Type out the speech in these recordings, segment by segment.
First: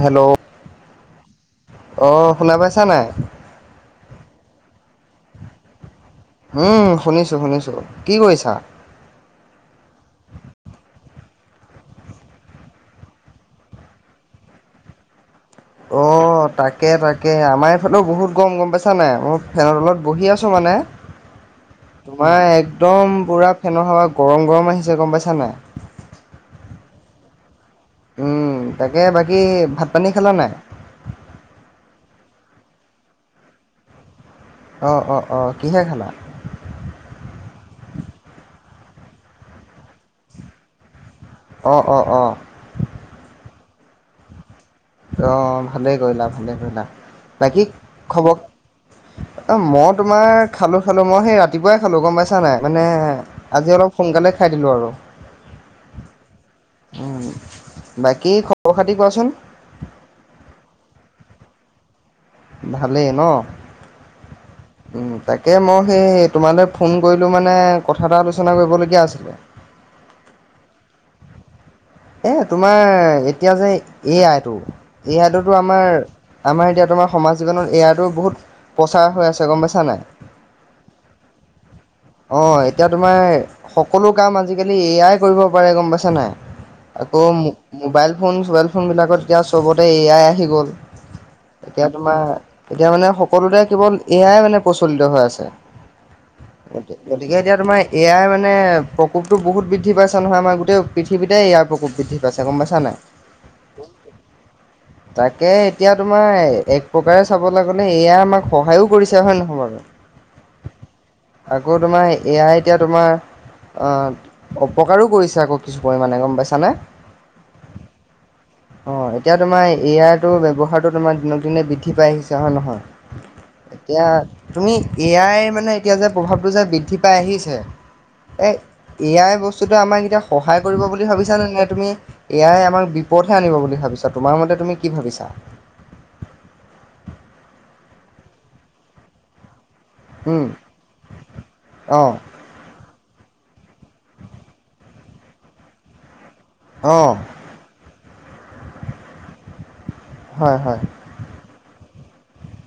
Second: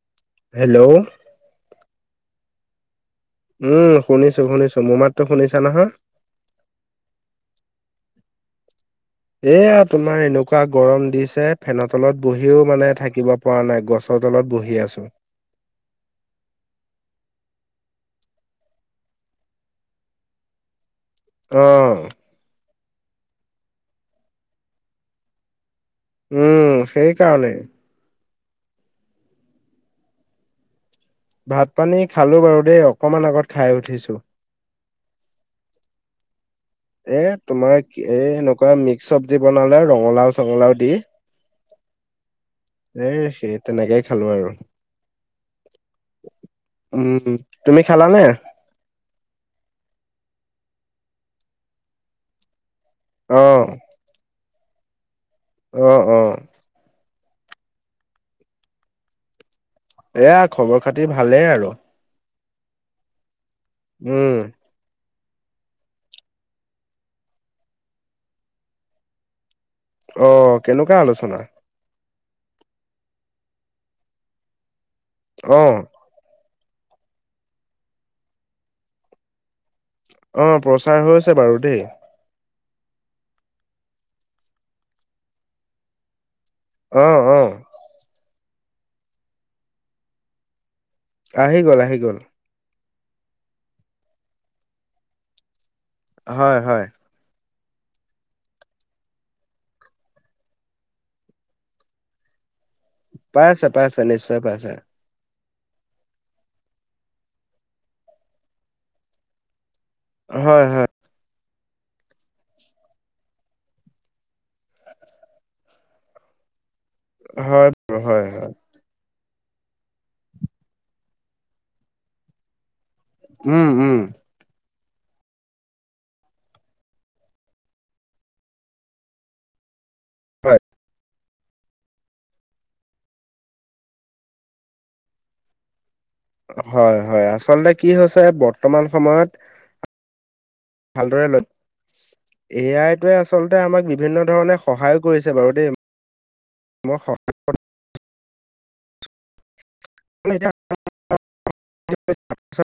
Hello? Hello? অঁ', শুনা পাইছা নাই? উম, শুনিছো শুনিছো মোৰ মাততো শুনিছা নহয়। উম, শুনিছো শুনিছো কি কৰিছা? এয়া তোমাৰ এনেকুৱা গৰম দিছে ফেনৰ তলত বহিও মানে থাকিব, পৰা নাই গছৰ তলত বহি আছো। অঁ', তাকে তাকে আমাৰ এইফালেও বহুত গৰম গম পাইছা নাই মই ফেনৰ তলত বহি আছোঁ মানে। অ' তোমাৰ একদম পোৰা ফেনৰ হাৱা গৰম গৰম আহিছে গম পাইছা নাই। উম, সেই কাৰণেই। উম, তাকে বাকী ভাত পানী খালা নাই? ভাত পানী খালো বাৰু দেই অকমান আগত খাই উঠিছো। অঁ', অঁ', অঁ', কিহে খালা? এ তোমাৰ এ এনেকুৱা মিক্স চবজি বনালে ৰঙালাও চঙালাও দি। অঁ', অঁ', অঁ' এ সেই তেনেকেই খালো আৰু। অ', ভালে কৰিলা ভালে কৰিলা উম বাকী তুমি খালানে খব, অ', মই তোমাৰ খালো খালো মই সেই ৰাতিপুৱাই খালো গম পাইছা নাই মানে, অ আজি অলপ সোনকালে খাই দিলো আৰু। অঁ', অঁ' বাকী খবৰ খাতি কোৱাচোন? এয়া খবৰ খাতি ভালেই আৰু। ভালেই ন? উম তাকে মই সেই তোমালৈ ফোন কৰিলোঁ মানে কথা এটা আলোচনা কৰিবলগীয়া আছিলে। অ কেনেকুৱা আলোচনা? এ তোমাৰ এতিয়া যে এ আইটো এ আইটোতো অ আমাৰ, আমাৰ এতিয়া তোমাৰ সমাজ জীৱনত এ আইতোৰ বহুত প্ৰচাৰ হৈ আছে গম পাইছা নাই? অ প্ৰচাৰ হৈছে বাৰু দেই, অঁ এতিয়া তোমাৰ সকলো কাম আজিকালি এ আই কৰিব পাৰে গম পাইছা নাই? অ আকৌ অ মোবাইল ফোন চবাইল ফোনবিলাকত এতিয়া চবতে এ আই আহি গ'ল। আহি গ'ল এতিয়া আহি গ'ল তোমাৰ এতিয়া মানে সকলোতে কেৱল এ আই মানে প্ৰচলিত হৈ আছে। হয় হয়। গতিকে এতিয়া তোমাৰ এ আই মানে প্ৰকোপটো বহুত বৃদ্ধি পাইছে নহয় আমাৰ গোটেই পৃথিৱীতে ইয়াৰ, প্ৰকোপ বৃদ্ধি পাইছে গম পাইছা নাই? পাইছে পাইছে নিশ্চয় পাইছে। তাকে এতিয়া তোমাৰ এক প্ৰকাৰে চাবলৈ গলে, এ আই আমাক সহায়ো কৰিছে হয়নে নহয় বাৰু। [inaudible] হয় হয়। আকৌ তোমাৰ এ আই এতিয়া তোমাৰ। অ, অপকাৰো কৰিছে আকৌ কিছু পৰিমাণে গম পাইছানে। হয় হয় হয়। অ এতিয়া তোমাৰ এ আইৰটো ব্যৱহাৰটো তোমাৰ, দিনক দিনে বৃদ্ধি পাই আহিছে হয় নহয়। উম উম এতিয়া তুমি এ আই মানে এতিয়া যে প্ৰভাৱটো যে বৃদ্ধি পাই আহিছে। এ এ আই বস্তুটোৱে আমাক এতিয়া হয় সহায় কৰিব বুলি ভাবিছ। -ছানে নে তুমি এ আই আমাক বিপদহে আনিব বুলি ভাবিছা, তোমাৰ মতে তুমি কি ভাবিছা? হয় হয়, আচলতে কি হৈছে বৰ্তমান সময়ত। ভালদৰে লক্ষ্য, অঁ এ আইটোৱে আচলতে আমাক বিভিন্ন ধৰণে সহায়ো কৰিছে বাৰু দেই। মই অঁ, সহায় হয় হয় [inaudible] [unintelligible]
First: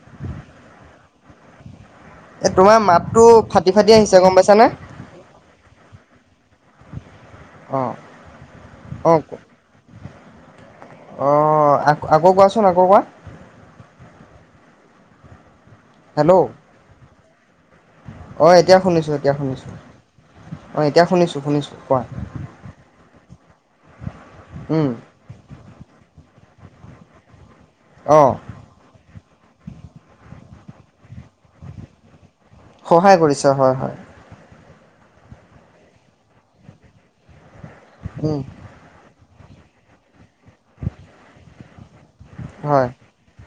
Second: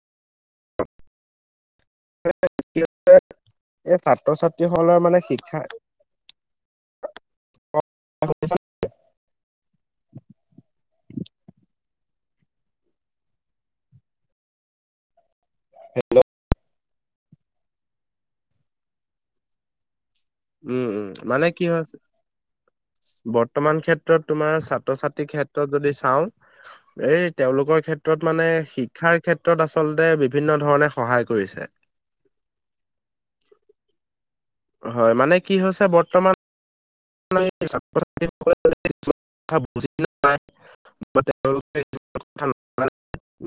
[inaudible] এই [unintelligible] তোমাৰ মাতটো ফাটি ফাটি এ আহিছে গম ছাত্ৰ পাইছানে ছাত্ৰীসকলৰ মানে শিক্ষা। অ, লওক, অঁ আ আকৌ কোৱাচোন আকৌ কোৱা হেল্ল, অ এতিয়া শুনিছো এতিয়া শুনিছো। উম উম মানে কি হৈছে, বৰ্তমান ক্ষেত্ৰত তোমাৰ ছাত্ৰ ছাত্ৰী। -ত্ৰত যদি চাওঁ এই তেওঁলোকৰ ক্ষেত্ৰত অঁ মানে শি- -ক্ষাৰ ক্ষেত্ৰত আচলতে বিভিন্ন ধৰণে সহায় কৰিছে। সহায় কৰিছে হয় হয়। হয়, মানে কি হৈছে বৰ্তমান। উম, [unintelligible] বুজি নেপায় [unintelligible] হয় [unintelligible]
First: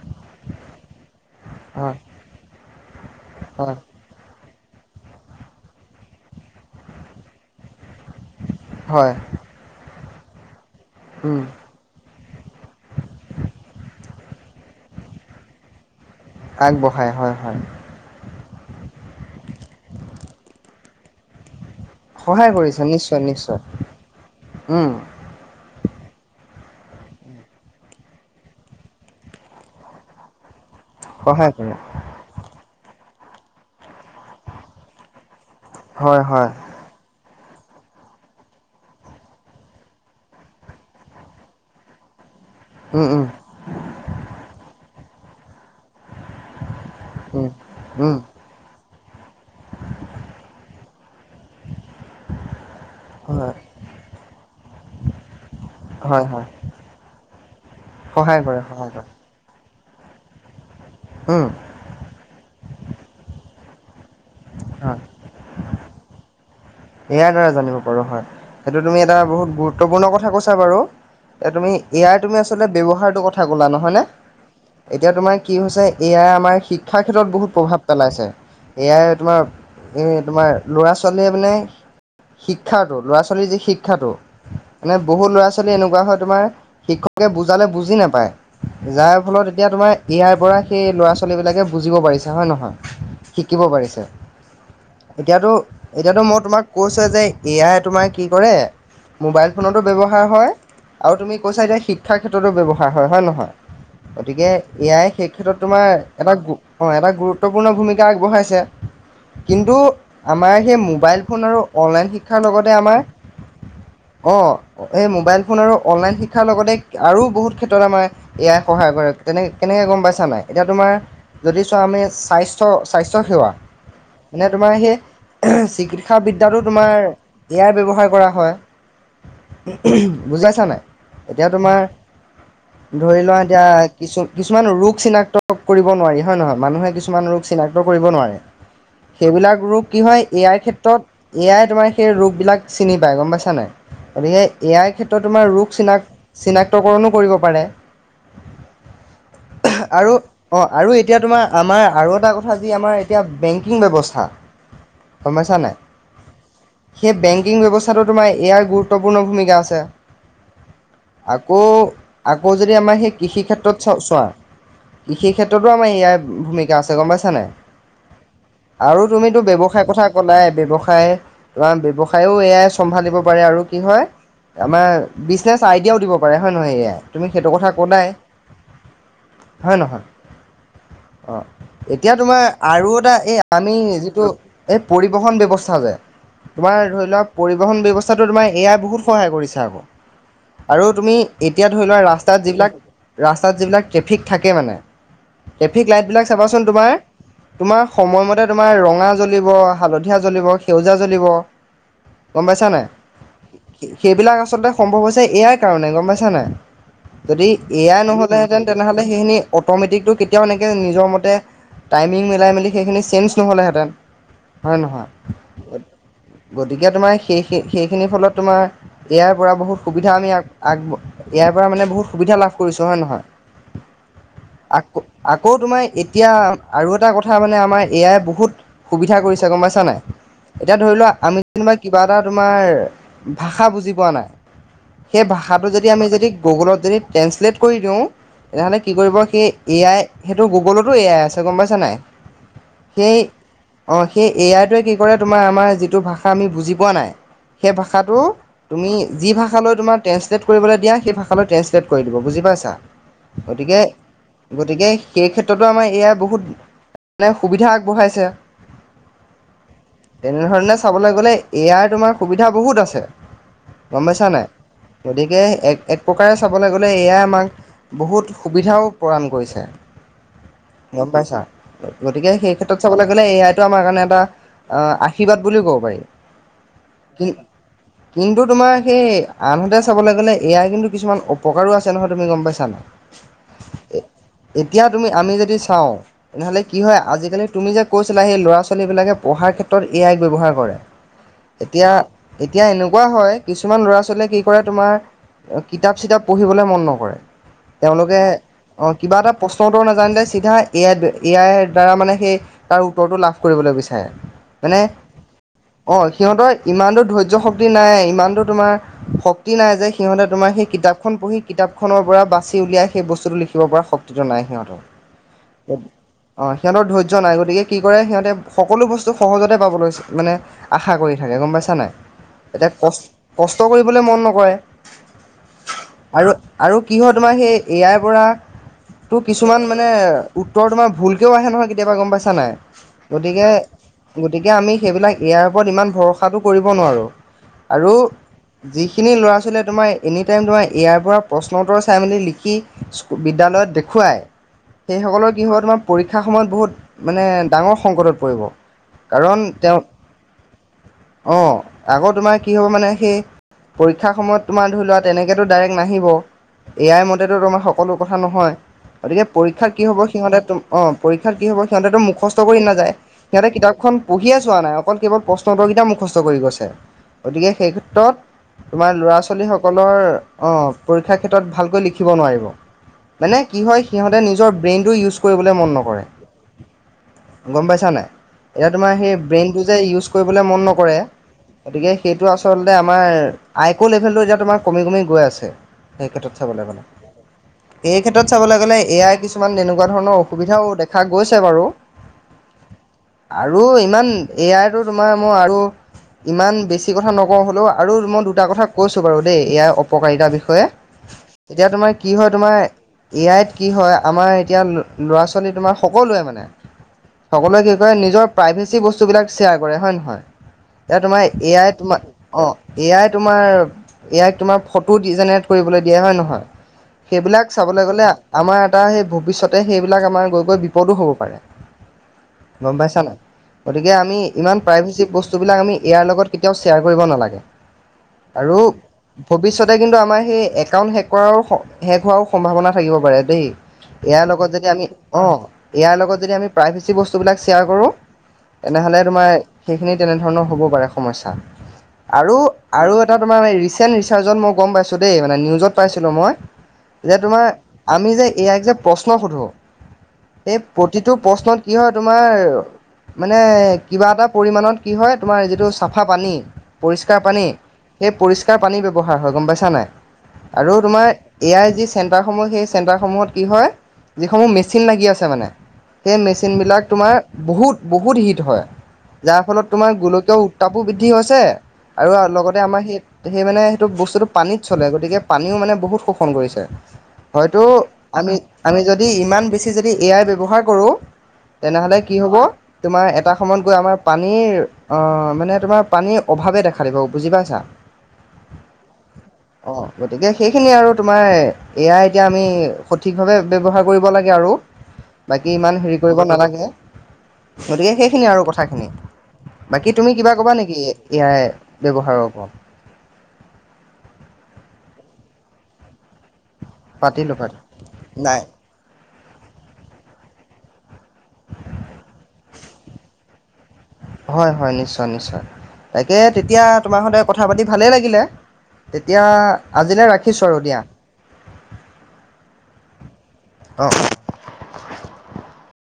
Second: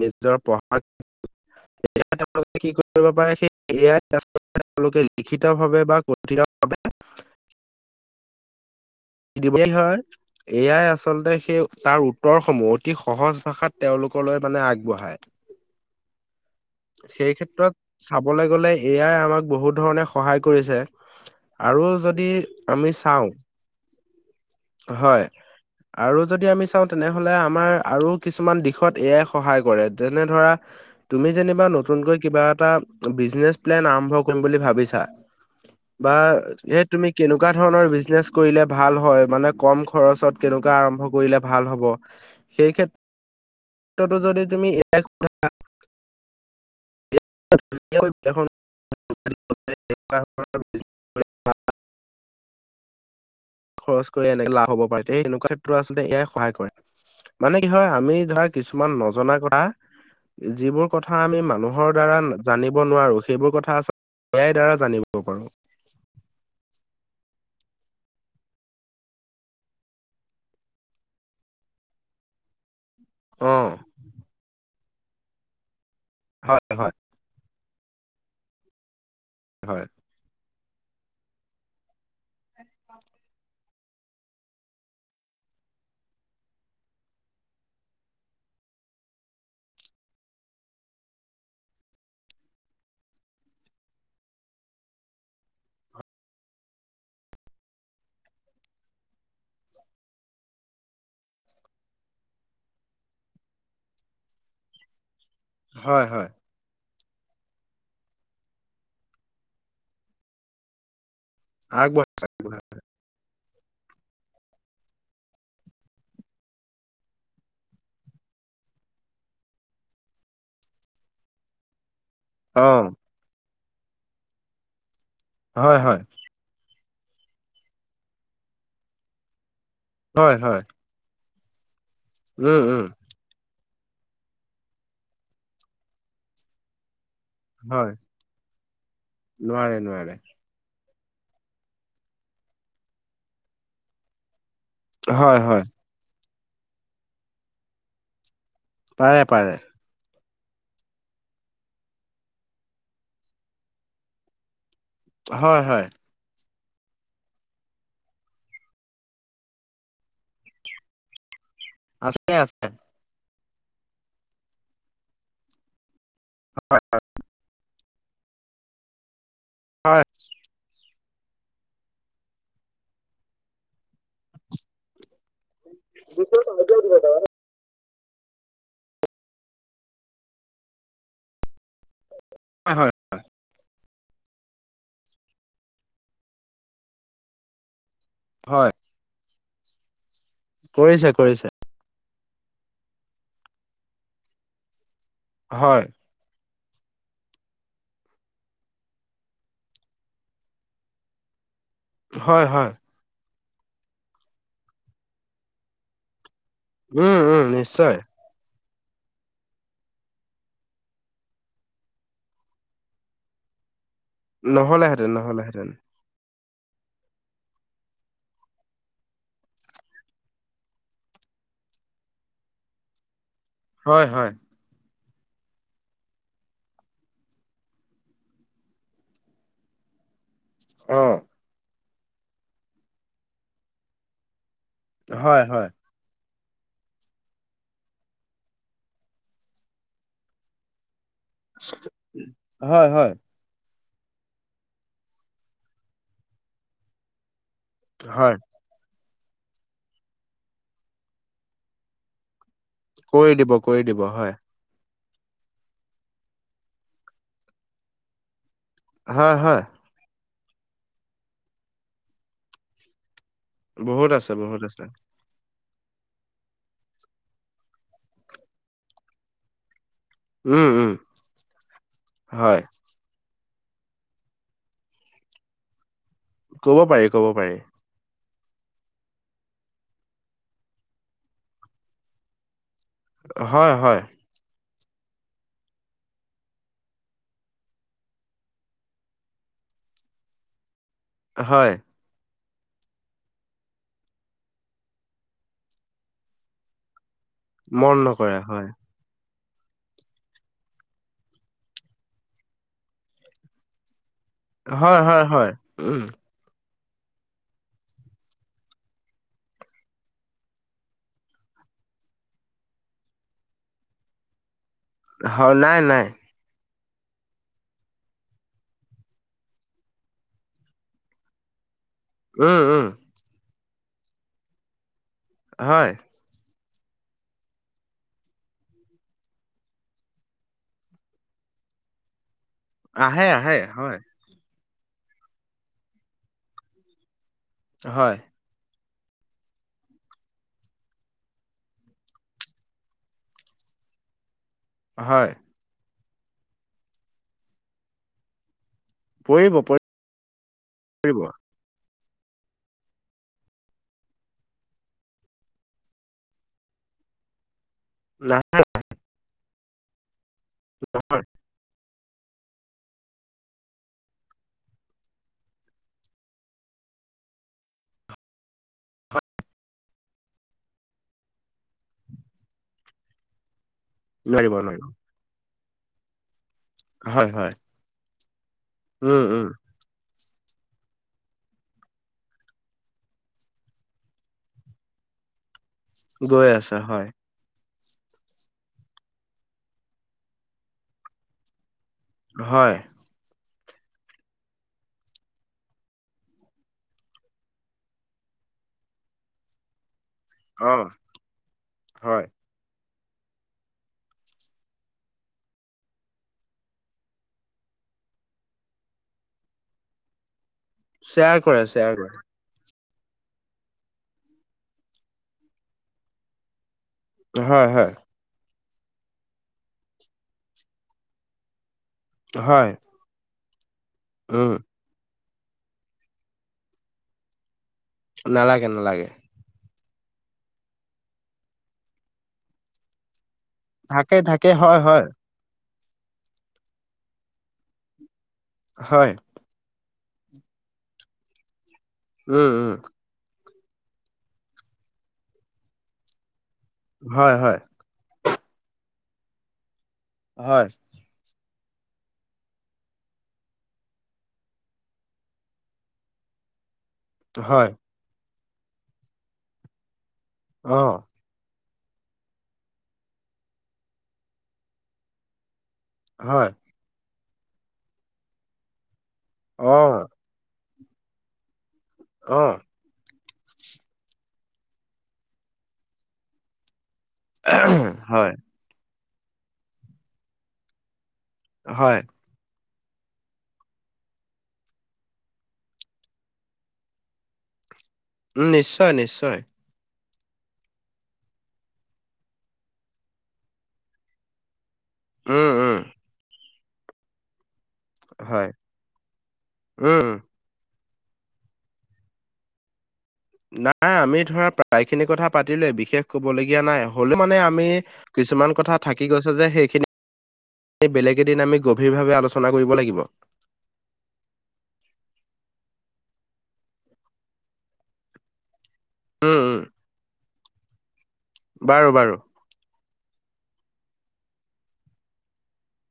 নিজৰ পঢ়া [unintelligible] হয় তেওঁলোকে [unintelligible] কি কৰিব পাৰে সেই হয় এ আই তেওঁলোকে লিখিত ভাৱে বা কঠিত, হয়। [unintelligible] হয় এ আই আচলতে উম, সেই, তাৰ উত্তৰসমূহ অতি সহজ ভাষাত তেওঁলোকলৈ মানে আগবঢ়ায়। আগবঢ়াই হয় সেই হয় ক্ষেত্ৰত, চাবলৈ গলে এ আই আমাক বহুত ধৰণে সহায় কৰিছে, আৰু যদি সহায় যদি কৰিছে আমি নিশ্চয় চাওঁ, নিশ্চয় উম, হয়। আৰু যদি আমি চাওঁ তেনেহলে আমাৰ আৰু কিছুমান দিশত এয়াই সহায় কৰে। যেনে ধৰা, [inaudible] তুমি সহায় যেনিবা কৰে নতুনকৈ কিবা এটা বিছিনেছ প্লেন আৰম্ভ কৰিম বুলি ভাবিছা, বা হয় হয় এ তুমি কেনেকুৱা ধৰণৰ বিজনেচ কৰিলে। ভাল হয় মানে কম খৰচত কেনেকুৱা আৰম্ভ কৰিলে ভাল হ'ব সেই ক্ষেত্ৰত, উম উম [unintelligible] যদি তুমি এ আই ত উম উম [inaudible] [unintelligible] হয়। [inaudible] খৰচ কৰি এনেকে লাভ হব পাৰে দে, সেনেকুৱা ক্ষেত্ৰত আচলতে এ হয় আই হয় সহায় কৰে। মানে কি হয় আমি সহায় ধৰা কৰে কিছুমান সহায় কৰে নজনা কথা যিবোৰ কথা আমি উম মানুহৰ দ্বাৰা জানিব নোৱাৰো সেইবোৰ কথা [unintelligible] এ আইৰ দ্বাৰা হয় জানিব [unintelligible] এই আইৰ দ্বাৰা জানিব পাৰোঁ হয়, সেইটো তুমি এটা বহুত গুৰুত্বপূৰ্ণ কথা কৈছা বাৰু। এ, তুমি এ আইৰ তুমি আচলতে ব্যৱহাৰটো কথা অ ক'লা নহয়নে? এতিয়া তোমাৰ কি হৈছে এ আই আমাৰ হয় হয় শিক্ষাৰ ক্ষেত্ৰত বহুত প্ৰভাৱ পেলাইছে। এ আই তোমাৰ হয় এ, তোমাৰ ল'ৰা ছোৱালীয়ে মানে শিক্ষাটো, ল'ৰা ছোৱালীৰ যি শিক্ষাটো মানে বহুত ল'ৰা ছোৱালী এনেকুৱা হয় তোমাৰ শিক্ষকে বুজালে বুজি নাপায়। যাৰ ফলত এতিয়া তোমাৰ এ আইৰ পৰা সেই ল'ৰা ছোৱালীবিলাকে বুজিব পাৰিছে হয় নহয়? শিকিব পাৰিছে। এতিয়াতো এতিয়াতো মই তোমাক কৈছে যে এ আই তোমাৰ কি কৰে মোবাইল ফোনতো ব্যৱহাৰ হয় আৰু তুমি কৈছা এতিয়া শিক্ষাৰ ক্ষেত্ৰতো ব্যৱহাৰ হয়, হয় নহয়? গতিকে এ আই সেই ক্ষেত্ৰত তোমাৰ হয় হয় এটা গো অ' এটা গুৰুত্বপূৰ্ণ ভূমিকা আগবঢ়াইছে। কিন্তু আমাৰ সেই মোবাইল ফোন আৰু অনলাইন আগবঢ়া শিক্ষাৰ আগবঢ়া লগতে আমাৰ [inaudible] অ' এই মোবাইল ফোন আৰু অনলাইন শিক্ষাৰ লগতে আৰু বহুত ক্ষেত্ৰত আমাৰ এ আই সহায় কৰে, তেনে কেনেকে গম পাইছা নাই, এতিয়া তোমাৰ যদি চোৱা আমি স্বাস্থ্য, অ স্বাস্থ্যসেৱা মানে তোমাৰ সেই হয় হয় চিকিৎসা বৃ তাতো তোমাৰ এ আইৰ ব্যৱহাৰ কৰা হয়, হয় হয় বুজাইছা নাই। এতিয়া তোমাৰ উম, উম। ধৰি লোৱা এতিয়া কিছু কিছুমান ৰোগ চিনাক্ত কৰিব নোৱাৰি হয় নহয়? মানুহে কিছুমান ৰোগ চিনাক্ত হয় কৰিব নোৱাৰে সেইবিলাক নোৱাৰে ৰূপ কি নোৱাৰে হয় এ আইৰ ক্ষেত্ৰত এ আই তোমাৰ সেই ৰোগবিলাক চিনি পাই গম পাইছা নাই। গতিকে এই ক্ষেত্ৰত হয় তোমাৰ হয় ৰোগ চিনাক চিনাক্তকৰনো কৰিব পাৰে। পাৰে পাৰে। আৰু অ' আৰু এতিয়া তোমাৰ আমাৰ আৰু এটা কথা যি আমাৰ এতিয়া বেংকিং ব্যৱস্থা গম পাইছা হয় নাই হয়। সেই বেংকিং ব্যৱস্থাটো তোমাৰ এ আইৰ গুৰুত্বপূৰ্ণ ভূমিকা আছে। আকৌ আছে আকৌ আছে যদি আমাৰ সেই কৃষি ক্ষেত্ৰত চা-চোৱা কৃষি ক্ষেত্ৰতো আমাৰ এ আই ভূমিকা হয় আছে গম পাইছা নাই, আৰু তুমিতো ব্যৱসায় হয় কথা কলাই, ব্যৱসা [unintelligible] তোমাৰ ব্যাবসায়ো এ আই চম্ভালিব পাৰে আৰু কি হয় আমাৰ বিজনেছ আইডিয়াও দিব পাৰে হয় নহয় এ আই? তুমি সেইটো কথা ক'লাই হয় নহয়? অ' এতিয়া তোমাৰ হয় হয় আৰু এটা এই আমি যিটো এই পৰিবহন ব্যৱস্থা [unintelligible] তোমাৰ ধৰি লোৱা পৰিবহন ব্যৱস্থাটো তোমাৰ এ হয়, আই বহুত সহায় কৰিছে আকৌ। আৰু কৰিছে তুমি কৰিছে এতিয়া ধৰি লোৱা ৰাস্তাত যিবিলাক, ৰাস্তাত যিবিলাক ট্ৰেফিক থাকে মানে হয় ট্ৰেফিক লাইটবিলাক চাবাচোন তোমাৰ, তোমাৰ সময়মতে তোমাৰ ৰঙা জ্বলিব, হালধীয়া জ্বলিব সেউজীয়াও জ্বলিব হয় গম পাইছা হয় নাই? সেইবিলাক আচলতে সম্ভৱ হৈছে এ আই কাৰণে গম পাইছা নাই। উম উম যদি এ নিশ্চয় আই নহ'লে। তে তে তেনেহ'লে সেইখিনি অট'মেটিকটো কেতিয়াও এনেকে নিজৰ মতে। টাইমিঙ মিলাই মেলি সেইখিনি চেঞ্চ কৰিব নহ'লে হেঁতেন। নহলেহেঁতেন, নহলেহেঁতেন। গতিকে তোমাৰ সেইখিন সেইখিনিৰ ফলত তোমাৰ। ইয়াৰ পৰা বহুত সুবিধা আমি আগ আগ ইয়াৰ পৰা মানে বহুত সুবিধা লাভ কৰিছোঁ হয়, নহয়। হয়', হয়'। আকৌ তোমাৰ এতিয়া আৰু এটা কথা মানে আমাৰ ইয়াৰ বহুত। সুবিধা কৰিছো গম পাইছা নাই? এতিয়া ধৰি অ লোৱা আমি যেনিবা কিবা এটা তোমাৰ ভাষা বুজি পোৱা নাই। সেই হয় হয় ভাষাটো যদি আমি যদি গুগলত যদি ট্ৰেঞ্চলেট কৰি দিওঁ। তেনেহ'লে কি কৰিব, সেই এ আই সেইটো গুগলতো আছে। গম পাইছা নাই হয় সেই, হয় অ'সেই এয়াৰ টোৱে কিন্তু। পৰা তোমাৰ আমাৰ যিটো ভাষা আমি বুজি পোৱা নাই। সেই ভাষাটো। হয় তুমি যি ভাষালৈ তোমাৰ ট্ৰেঞ্চলেট কৰিবলৈ দিয়া সেই ভাষালৈ ট্ৰেন্ঞ্চলেট দিব বুজি পাইছা। কৰি দিব, গতিকে কৰি দিব হয়। গতিকে সেই ক্ষেত্ৰতো আমাৰ এ আই বহুত মানে সুবিধা আগবঢ়াইছে। হয়', হয়'। তেনেধৰণে চাবলৈ গ'লে, এ আই তোমাৰ সুবিধা বহুত আছে। গম বহুত পাইছা আছে নাই, বহুত আছে গতিকে এক। এক প্ৰকাৰে চাবলৈ গ'লে এ আইয়ে আমাক বহুত সুবিধাও প্ৰদান কৰিছে। উম উম গম পাইছা, গতিকে সেই হয় ক্ষেত্ৰত চাবলৈ গ'লে এ আইটো আমাৰ কাৰণে এটা। অ', আশীৰ্বাদ বুলিও ক'ব পাৰি। ক'ব পাৰি, কি ক'ব পাৰি। কিন্তু তোমাৰ সেই আনহাতে চাবলৈ গ'লে এ আই কিন্তু কিছুমান অপকাৰো আছে নহয়। তুমি গম পাইছা নাই? হয় হয়। এতিয়া তুমি আমি যদি চাওঁ, তেনেহ'লে কি হয় আজিকালি তুমি যে কৈছিলা সেই ল'ৰা -ছোৱালীবিলাকে। পঢ়াৰ ক্ষেত্ৰত এ আই ব্যৱহাৰ কৰে। হয় এতিয়া। এতিয়া এনেকুৱা হয়, কিছুমান ল'ৰা -ছোৱালীয়ে কি কৰে তোমাৰ। কিতাপ চিতাপ পঢ়িবলে মন নকৰে মন তেওঁলোকে নকৰে হয় অ। কিবা এটা প্ৰশ্ন উত্তৰ নাজানিলে চিধা এ আই এ আইৰ দ্বাৰা মানে, সেই তাৰ উত্তৰটো লাভ কৰিবলৈ বিছাৰে। হয় মানে হয় হয় হয় অ উম সিহঁতৰ। ইমানটো ধৈৰ্য শক্তি নাই ইমানটো তোমাৰ। শক্তি নাই। যে সিহঁতে তোমাৰ সেই কিতাপখন পঢ়ি কিতাপখনৰ পৰা বাচি উলিয়াই। সেই বস্তুটো লিখিব পৰা শক্তি। ধৈৰ্য্য নাই সিহঁতৰ। হয়' নাই নাই। অঁ' সিহঁতৰ ধৈৰ্য নাই গতিকে কি কৰে সিহঁতে। সকলো বস্তু সহজতে পাবলৈ মানে আশা কৰি থাকে গম পাইছা নাই। উম এতিয়া উম কষ্ট। কষ্ট কৰিবলৈ মন নকৰে। হয়। আৰু, আৰু কি হয় তোমাৰ সেই এ আইৰ পৰা। তো কিছুমান মানে উত্তৰ তোমাৰ ভুলকেও আহে নহয় কেতিয়াবা গম পাইছা নাই। আহে গতিকে আহে হয় গতিকে আমি সেইবিলাক এ আই ওপৰত ইমান ভৰসাটো কৰিব নোৱাৰোঁ। আৰু। হয় যিখিনি ল'ৰা -ছোৱালীয়ে তোমাৰ এনি টাইম তোমাৰ এ আইৰ পৰা প্ৰশ্ন উত্তৰ চাই মেলি লিখি। বিদ্যালয়ত দেখুৱায়। সেইসকলৰ হয় কি হব' তোমাৰ পৰীক্ষাৰ সময়ত বহুত মানে ডাঙৰ সংকটত পৰিব। কাৰণ পৰিব তেওঁ পৰিব অঁহ আকৌ তোমাৰ কি হ'ব মানে সেই- পৰীক্ষাৰ সময়ত তোমাৰ ধৰি লোৱা তেনেকেতো ডাইৰেক্ট নাহিব। এ আই মতেতো তোমাৰ- সকলো কথা না নহয়, গতিকে পৰীক্ষাত কি হ'ব সিহঁতে তো অঁ পৰীক্ষাত কি হ'ব সিহঁতেতো মুখচ- ত কৰি নাযায়, সিহঁতে কিতাপখন পঢ়িয়ে চোৱা নাই অকল কেৱল প্ৰশ্ন উত্তৰ গেইটা মুখস্থ কৰি গৈছে। ত'- গতিকে সেই ক্ষেত্ৰত- তোমাৰ ল'ৰা ছোৱালীসকলৰ অঁ পৰীক্ষাৰ ক্ষেত্ৰত ভালকৈ লিখিব নোৱাৰিব। মানে কি হয় সিহঁতে নিজৰ নোৱাৰিব নোৱাৰিব ব্ৰেইনটো ইউজ কৰিবলে মন নকৰে। হয় হয়। গম পাইছা নাই? এতিয়া তোমাৰ সেই উম উম ব্ৰেইনটো যে ইউজ কৰিবলে মন নকৰে- গতিকে, সেইটো আচলতে আমাৰ আইক' লেভেলটো এতিয়া তোমাৰ কমি কমি গৈ আছে। সেই ক্ষেত্ৰত গৈ চাবলে আছে গলে। হয় এই ক্ষেত্ৰত চাবলৈ গ'লে এয়াই কিছুমান তেনেকুৱা ধৰণৰ অসুবিধাও দেখা গৈছে বাৰু। হয়। আৰু ইমান এয়াৰটো তোমাৰ মই আৰু- ইমান বেছি কথা নকওঁ হ'লও আৰু মই দুটা কথা কৈছো বাৰু দেই, এয়াৰ অপকাৰিতা বিষয়- অ ষয়ে। এতিয়া তোমাৰ কি হয় তোমাৰ- এ আইত কি হয় আমাৰ এতিয়া ল'ৰা ছোৱালী তোমাৰ সকলোৱে মানে- সকলোৱে কি কৰে নিজৰ প্ৰাইভেচি বস্তু বিলাক শ্বেয়াৰ কৰে হয় নহয়? এতিয়া তোমাৰ শ্বেয়াৰ কৰে এয়াই শ্বেয়াৰ তোমাৰ কৰে অঁ'- এয়াই তোমাৰ এয়াক তোমাৰ ফটো ডিজেনেৰেট কৰিবলৈ দিয়ে হয় নহয়? সেইবিলাক হয় চাবলৈ হয় গলে আমাৰ এটা সেই ভৱিষ্যতে সেইবিলাক আমাৰ গৈ গৈ বিপদো হ'ব পাৰে। হয় গম পাইছা নাই? গতিকে, আমি উম ইমান প্ৰাইভেচি বচ- স্তুবিলাক আমি এ আই লগত কেতিয়াও শ্ৰেয়াৰ কৰিব নালাগে। নালাগে নালাগে ভৱিষ্যতে কিন্তু আমাৰ সেই একাউণ্ট শেক কৰাৰো শেক হোৱাৰো সম্ভাৱনা থাকিব পাৰে দেই। থাকে ইয়াৰ লগত থাকে যেতিয়া হয় আমি হয় অঁ- ইয়াৰ লগত যদি আমি প্ৰাইভেচি বস্তুবিলাক শ্বেয়াৰ কৰোঁ তেনেহ'লে হয় তোমাৰ- সেইখিনি তেনেধৰণৰ হ'ব পাৰে সমস্যা, আৰু উম উম আৰু- এটা তোমাৰ ৰিচেণ্ ৰিচাৰজত মই গম পাইছো দেই মানে নিউজত পাইছিলো মই যে হয়, তোমাৰ- হয়, আমি যে এ আইক যে প্ৰশ্ন সোধোঁ এই হয়, প্ৰতিটো- প্ৰশ্নত কি হয় তোমাৰ- মানে কিবা এটা পৰিমাণত কি হয় তোমাৰ যিটো চাফা পানী- পৰিষ্কাৰ পানী হয়, সেই পৰিষ্কাৰ পানী ব্যৱহাৰ হয় গম পাইছা নাই? আৰু অ', তোমাৰ- এ আই যি চেণ্টাৰসমূহ সেই চেণ্টাৰসমূহত কি হয়, যিসমূহ মেচিন লাগি আছে মানে- সেই হয়, মেচিনবিলাক তোমাৰ বহুত বহুত হিট হয়। যাৰ ফলত তোমাৰ অ', গোলকীয়- কাপো বৃদ্ধি হৈছে আৰু অ', লগতে আমাৰ সেই- সেই মানে সেইটো বস্তুটো পানীত চলে গতিকে, পানীও মানে বহুত শোষণ কৰিছে। হয়তো হয়, আমি আমি যদি ইমান বেছি যদি এ আই ব্যৱহাৰ কৰোঁ- তেনেহলে হয়, কি হব? তোমাৰ এটা সময়ত গৈ আমাৰ পানীৰ অঁ মানে তোমাৰ পানীৰ অভাৱে দেখা দিব বুজি পাইছা। উম' নিশ্চয় নিশ্চয়। অঁ গতিকে সেইখিনি আৰু তোমাৰ এয়া এতিয়া আমি সঠিকভাৱে ব্যৱহাৰ কৰিব লাগে আৰু। উম, বাকী উম, ইমান হেৰি কৰিব নালাগে। গতিকে সেইখিনি আৰু হয়, কথাখিনি বাকী উম, তুমি উম। কিবা ক'বা নেকি? ইয়াৰে ব্যৱহাৰৰ ওৰত নাই আমি ধৰা প্ৰায়খিনি কথা পাতিলোয়ে বিশেষ কব লগীয়া নাই হ'লেও পাতিলো মানে পাতি আমি নাই কিছুমান কথাত থাকি গৈছে যে সেইখিনি বেলেগ এদিন আমি গভীৰভাৱে আলোচনা কৰিব লাগিব। [inaudible] হয়, হয়, নিশ্চয় নিশ্চয় তাকে তেতিয়া তোমাৰ সতে কথা পাতি ভালেই লাগিলে তেতিয়া উম, উম, আজিলৈ ৰাখিছোঁ আৰু দিয়া। বাৰু - বাৰু অ',